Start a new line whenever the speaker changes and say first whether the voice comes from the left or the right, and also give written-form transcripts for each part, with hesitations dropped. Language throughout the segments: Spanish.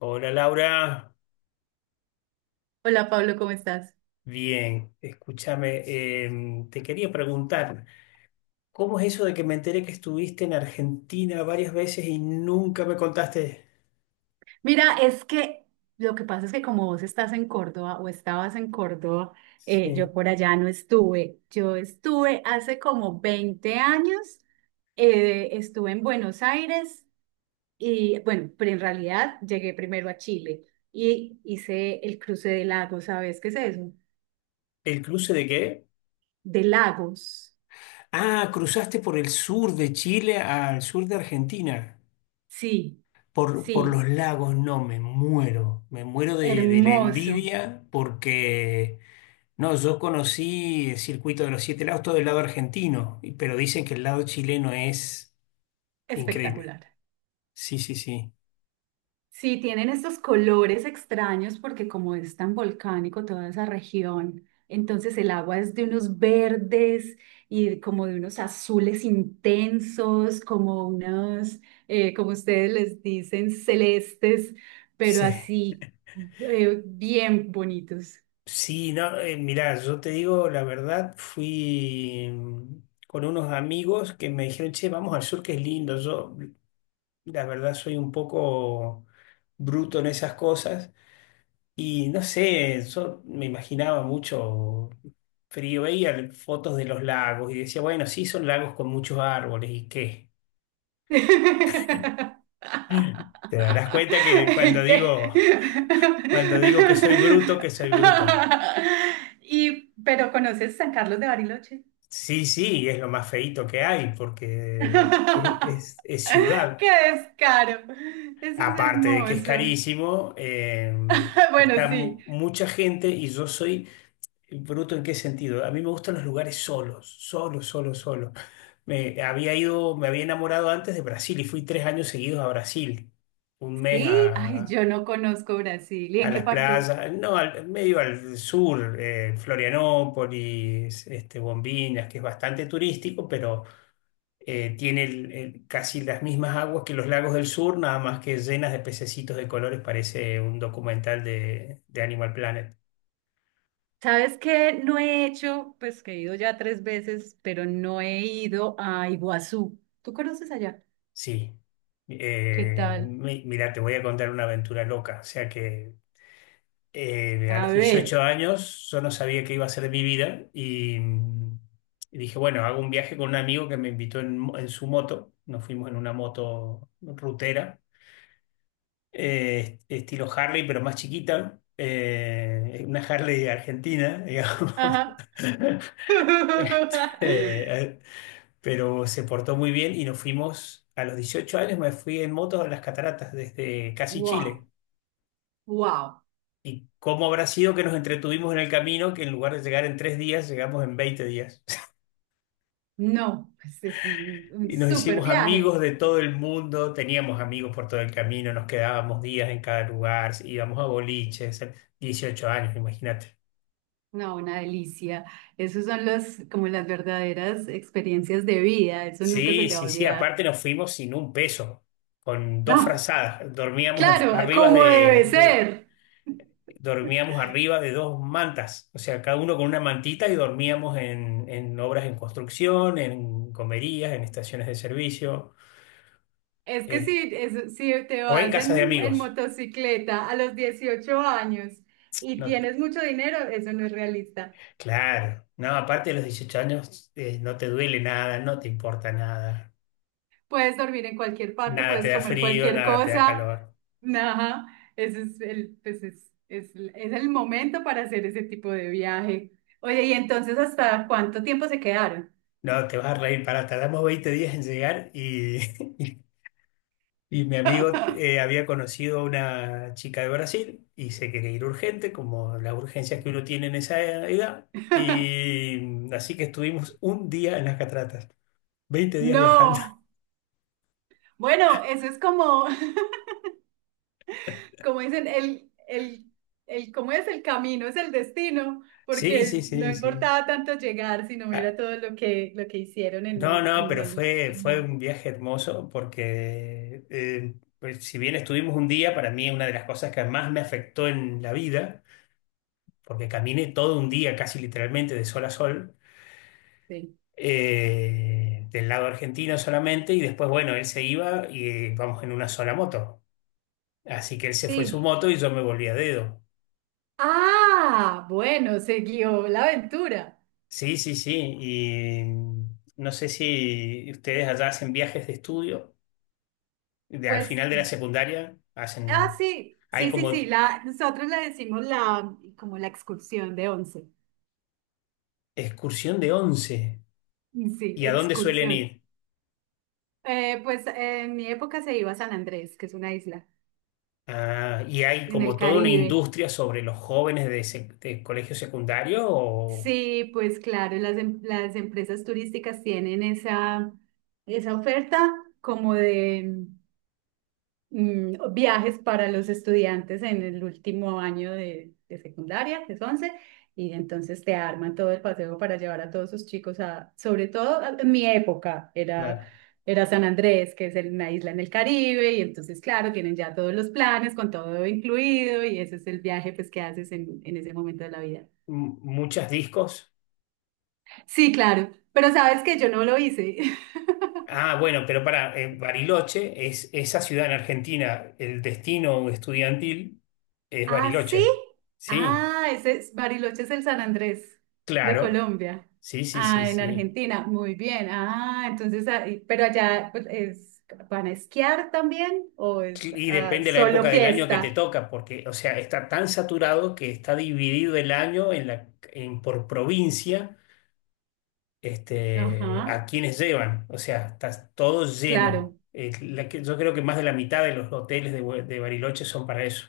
left: Hola Laura,
right: Hola Pablo, ¿cómo estás?
left: bien, escúchame, te quería preguntar, ¿cómo es eso de que me enteré que estuviste en Argentina varias veces y nunca me contaste?
right: Mira, es que lo que pasa es que como vos estás en Córdoba o estabas en Córdoba,
left: Sí.
right: yo por allá no estuve. Yo estuve hace como 20 años, estuve en Buenos Aires y bueno, pero en realidad llegué primero a Chile y hice el cruce de lagos, ¿sabes qué es eso?
left: ¿El cruce de qué?
right: De lagos.
left: Ah, cruzaste por el sur de Chile al sur de Argentina,
right: Sí,
left: por los
right: sí,
left: lagos, no, me muero de la
right: hermoso,
left: envidia porque, no, yo conocí el circuito de los siete lagos, todo el lado argentino, pero dicen que el lado chileno es increíble.
right: espectacular.
left: Sí, sí, sí.
right: Sí, tienen estos colores extraños porque como es tan volcánico toda esa región, entonces el agua es de unos verdes y como de unos azules intensos, como ustedes les dicen, celestes, pero
left: Sí,
right: así bien bonitos.
left: sí, no, mirá, yo te digo la verdad, fui con unos amigos que me dijeron, che, vamos al sur que es lindo. Yo, la verdad, soy un poco bruto en esas cosas y no sé, yo me imaginaba mucho frío, veía fotos de los lagos y decía, bueno, sí, son lagos con muchos árboles y qué. Te darás cuenta que
right: ¿Qué?
left: cuando digo que soy bruto, que soy bruto.
right: Pero ¿conoces San Carlos de Bariloche?
left: Sí, sí, es lo más feíto que hay porque es, es-
right: ¡Qué
left: es ciudad.
right: descaro! Eso es
left: Aparte de que es
right: hermoso.
left: carísimo,
right: Bueno,
left: está
right: sí.
left: mucha gente y yo soy bruto en qué sentido. A mí me gustan los lugares solos, solo, solo, solo. Me había enamorado antes de Brasil y fui 3 años seguidos a Brasil, un mes
right: Sí, ay,
left: a,
right: yo no conozco Brasil. ¿Y
left: a
right: en qué
left: las
right: parte?
left: playas, no, medio al sur, Florianópolis, este, Bombinhas, que es bastante turístico, pero tiene casi las mismas aguas que los lagos del sur, nada más que llenas de pececitos de colores, parece un documental de Animal Planet.
right: ¿Sabes qué? No he hecho, pues que he ido ya tres veces, pero no he ido a Iguazú. ¿Tú conoces allá?
left: Sí.
right: ¿Qué
left: Eh,
right: tal?
left: mi- mira, te voy a contar una aventura loca. O sea que a
right: A
left: los 18
right: ver.
left: años yo no sabía qué iba a ser de mi vida y, y dije, bueno, hago un viaje con un amigo que me invitó en su moto. Nos fuimos en una moto rutera estilo Harley, pero más chiquita, una Harley argentina, digamos.
right: Ajá.
left: Eh, pero se portó muy bien y nos fuimos, a los 18 años me fui en moto a las cataratas desde casi
right: Wow,
left: Chile.
right: wow.
left: ¿Y cómo habrá sido que nos entretuvimos en el camino, que en lugar de llegar en 3 días, llegamos en 20 días?
right: No, pues es un
left: Y nos
right: súper
left: hicimos amigos
right: viaje.
left: de todo el mundo, teníamos amigos por todo el camino, nos quedábamos días en cada lugar, íbamos a boliches, 18 años, imagínate.
right: No, una delicia. Esos son los, como las verdaderas experiencias de vida. Eso nunca se
left: Sí,
right: te va a
left: sí, sí,
right: olvidar.
left: aparte nos fuimos sin un peso, con dos
right: No,
left: frazadas, dormíamos en-
right: claro, ah,
left: arriba
right: como debe
left: de, de-
right: ser.
left: dormíamos arriba de dos mantas, o sea, cada uno con una mantita y dormíamos en obras en construcción, en comerías, en estaciones de servicio,
right: Es que
left: eh,
right: si, es- Si te
left: o en
right: vas
left: casas de
right: en
left: amigos.
right: motocicleta a los 18 años y
left: No,
right: tienes mucho dinero, eso no es realista.
left: claro, no, aparte de los 18 años, no te duele nada, no te importa nada,
right: Puedes dormir en cualquier parte,
left: nada te
right: puedes
left: da
right: comer
left: frío,
right: cualquier
left: nada te da
right: cosa.
left: calor.
right: Ajá, ese es el, pues es el momento para hacer ese tipo de viaje. Oye, ¿y entonces hasta cuánto tiempo se quedaron?
left: No, te vas a reír, para tardamos 20 días en llegar y... Y mi amigo había conocido a una chica de Brasil y se quería ir urgente, como las urgencias que uno tiene en esa edad. Y así que estuvimos un día en las cataratas, 20 días viajando.
right: No. Bueno, eso es como, como dicen, ¿cómo es el camino? Es el destino,
left: Sí, sí,
right: porque no
left: sí, sí.
right: importaba tanto llegar, sino
left: Ah,
right: mira todo lo que hicieron
left: no, no,
right: en
left: pero
right: el
left: fue
right: camino.
left: un viaje hermoso porque pues, si bien estuvimos un día, para mí una de las cosas que más me afectó en la vida, porque caminé todo un día, casi literalmente de sol a sol
right: Sí.
left: del lado argentino solamente, y después, bueno, él se iba y vamos en una sola moto. Así que él se fue en su
right: Sí.
left: moto y yo me volví a dedo.
right: Ah, bueno, siguió la aventura.
left: Sí, sí, sí. Y no sé si ustedes allá hacen viajes de estudio, al
right: Pues,
left: final de la secundaria,
right: ah, sí,
left: hay
right: sí, sí, sí,
left: como
right: la, nosotros le decimos la, como la excursión de once.
left: excursión de once.
right: Sí,
left: ¿Y a dónde suelen
right: excursión.
left: ir?
right: En mi época se iba a San Andrés, que es una isla.
left: Ah, y hay
right: En el
left: como toda una
right: Caribe.
left: industria sobre los jóvenes de colegio secundario o
right: Sí, pues claro, las empresas turísticas tienen esa, esa oferta como de viajes para los estudiantes en el último año de secundaria, que es 11, y entonces te arman todo el paseo para llevar a todos sus chicos a, sobre todo a- en mi época, era,
left: claro,
right: era San Andrés, que es el- una isla en el Caribe, y entonces claro, tienen ya todos los planes con todo incluido, y ese es el viaje pues que haces en ese momento de la vida.
left: muchas discos.
right: Sí, claro, pero sabes que yo no lo hice.
left: Ah, bueno, pero para Bariloche es esa ciudad en Argentina, el destino estudiantil es
right: ¿Ah, sí?
left: Bariloche. Sí,
right: Ah, ese es, Bariloche es el San Andrés de
left: claro.
right: Colombia.
left: Sí, sí, sí,
right: Ah, en
left: sí.
right: Argentina, muy bien. Ah, entonces, ahí- pero allá pues, es, ¿van a esquiar también o es
left: Y
right: ah,
left: depende la
right: solo
left: época del año que te
right: fiesta?
left: toca, porque, o sea, está tan saturado que está dividido el año por provincia, este, a
right: Ajá,
left: quienes llevan. O sea, está todo lleno.
right: claro.
left: Yo creo que más de la mitad de los hoteles de Bariloche son para eso.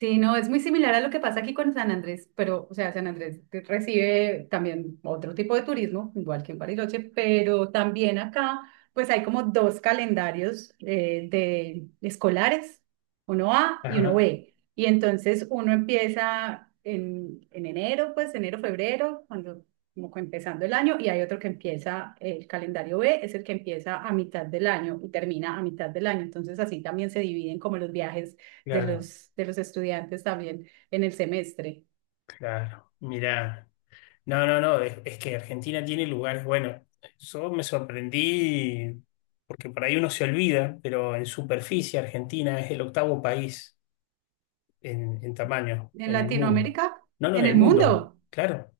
right: Sí, no, es muy similar a lo que pasa aquí con San Andrés, pero, o sea, San Andrés te- recibe también otro tipo de turismo, igual que en Bariloche, pero también acá, pues hay como dos calendarios de escolares, uno A y uno
left: Ajá,
right: B. Y entonces uno empieza en enero, pues enero, febrero, cuando como que empezando el año, y hay otro que empieza, el calendario B es el que empieza a mitad del año y termina a mitad del año. Entonces así también se dividen como los viajes
left: claro,
right: de los estudiantes también en el semestre.
left: claro. Mirá. No, no, no, es que Argentina tiene lugares buenos. Yo me sorprendí porque por ahí uno se olvida, pero en superficie Argentina es el octavo país en tamaño
right: En
left: en el mundo.
right: Latinoamérica,
left: No, no,
right: en
left: en el
right: el
left: mundo,
right: mundo,
left: claro.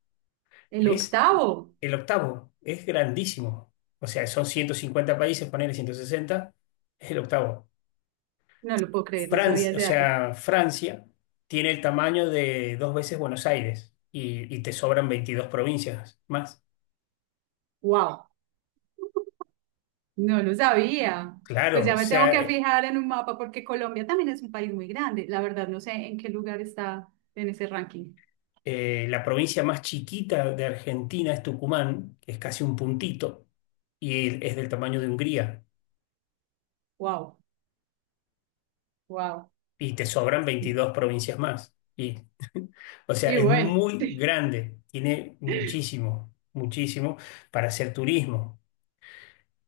right: el
left: Es
right: octavo.
left: el octavo, es grandísimo. O sea, son 150 países, ponele 160. Es el octavo.
right: No lo puedo creer, no sabía
left: Francia, o
right: ese dato.
left: sea, Francia tiene el tamaño de dos veces Buenos Aires y te sobran 22 provincias más.
right: ¡Wow! No lo sabía. Pues
left: Claro,
right: ya
left: o
right: me tengo
left: sea,
right: que fijar en un mapa porque Colombia también es un país muy grande. La verdad, no sé en qué lugar está en ese ranking.
left: La provincia más chiquita de Argentina es Tucumán, que es casi un puntito, y es del tamaño de Hungría,
right: ¡Wow! ¡Wow!
left: y te sobran
right: Sí.
left: 22 provincias más. Y, o sea,
right: Y
left: es
right: bueno.
left: muy grande, tiene muchísimo, muchísimo para hacer turismo.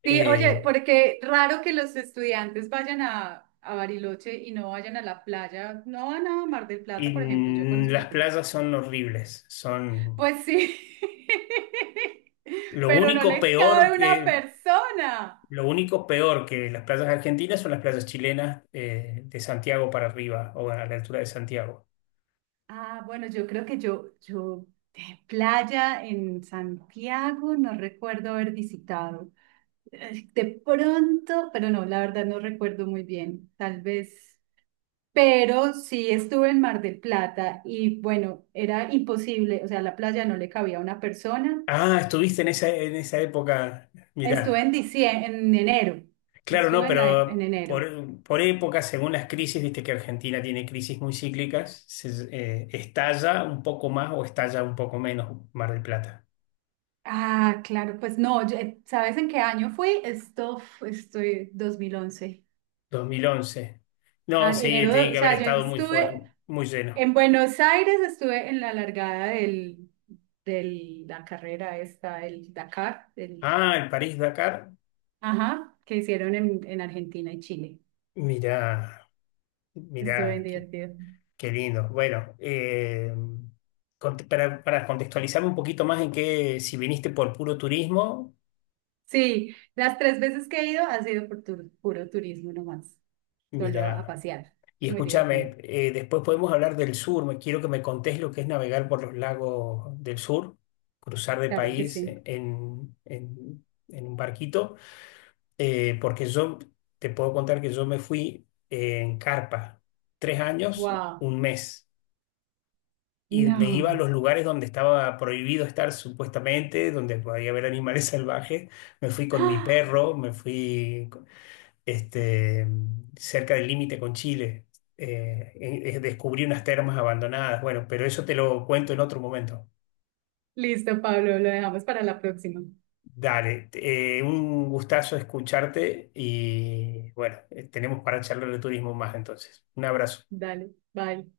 right: Sí, oye,
left: Eh,
right: porque raro que los estudiantes vayan a Bariloche y no vayan a la playa, no van a Mar del
left: y
right: Plata, por ejemplo, yo conozco
left: las
right: Mar del Plata.
left: playas son horribles, son
right: Pues sí,
left: lo
right: pero no
left: único
right: les
left: peor
right: cabe una
left: que...
right: persona.
left: Lo único peor que las playas argentinas son las playas chilenas de Santiago para arriba o a la altura de Santiago.
right: Ah, bueno, yo creo que yo, playa en Santiago, no recuerdo haber visitado. De pronto, pero no, la verdad no recuerdo muy bien, tal vez. Pero sí estuve en Mar del Plata y bueno, era imposible, o sea, la playa no le cabía a una persona.
left: Ah, estuviste en esa época.
right: Estuve
left: Mirá,
right: en diciembre, en enero,
left: claro, no,
right: estuve en, la, e- en
left: pero
right: enero.
left: por época, según las crisis, viste que Argentina tiene crisis muy cíclicas, estalla un poco más o estalla un poco menos Mar del Plata.
right: Ah, claro, pues no, ¿sabes en qué año fui? Estoy 2011.
left: 2011. No,
right: Ah,
left: sí,
right: enero,
left: tiene
right: o
left: que haber
right: sea, yo
left: estado muy, fue-
right: estuve
left: muy lleno.
right: en Buenos Aires, estuve en la largada del, del, la carrera esta, el Dakar, del,
left: Ah, el París-Dakar.
right: ajá, que hicieron en Argentina y Chile.
left: Mirá,
right: Estuve bien
left: mirá, qué,
right: divertido.
left: qué lindo. Bueno, para contextualizarme un poquito más en qué, si viniste por puro turismo,
right: Sí, las tres veces que he ido ha sido por tur- puro turismo nomás, solo a
left: mirá.
right: pasear.
left: Y
right: Muy divertido,
left: escúchame, después podemos hablar del sur. Me quiero que me contés lo que es navegar por los lagos del sur, cruzar de
right: claro que
left: país
right: sí.
left: en un barquito, porque yo te puedo contar que yo me fui en carpa 3 años,
right: Wow,
left: un mes, y me iba a
right: no.
left: los lugares donde estaba prohibido estar supuestamente, donde podía haber animales salvajes. Me fui con mi perro, me fui este, cerca del límite con Chile. Descubrí unas termas abandonadas. Bueno, pero eso te lo cuento en otro momento.
right: Listo, Pablo, lo dejamos para la próxima.
left: Dale, un gustazo escucharte y bueno, tenemos para charlar de turismo más entonces. Un abrazo.
right: Dale, bye.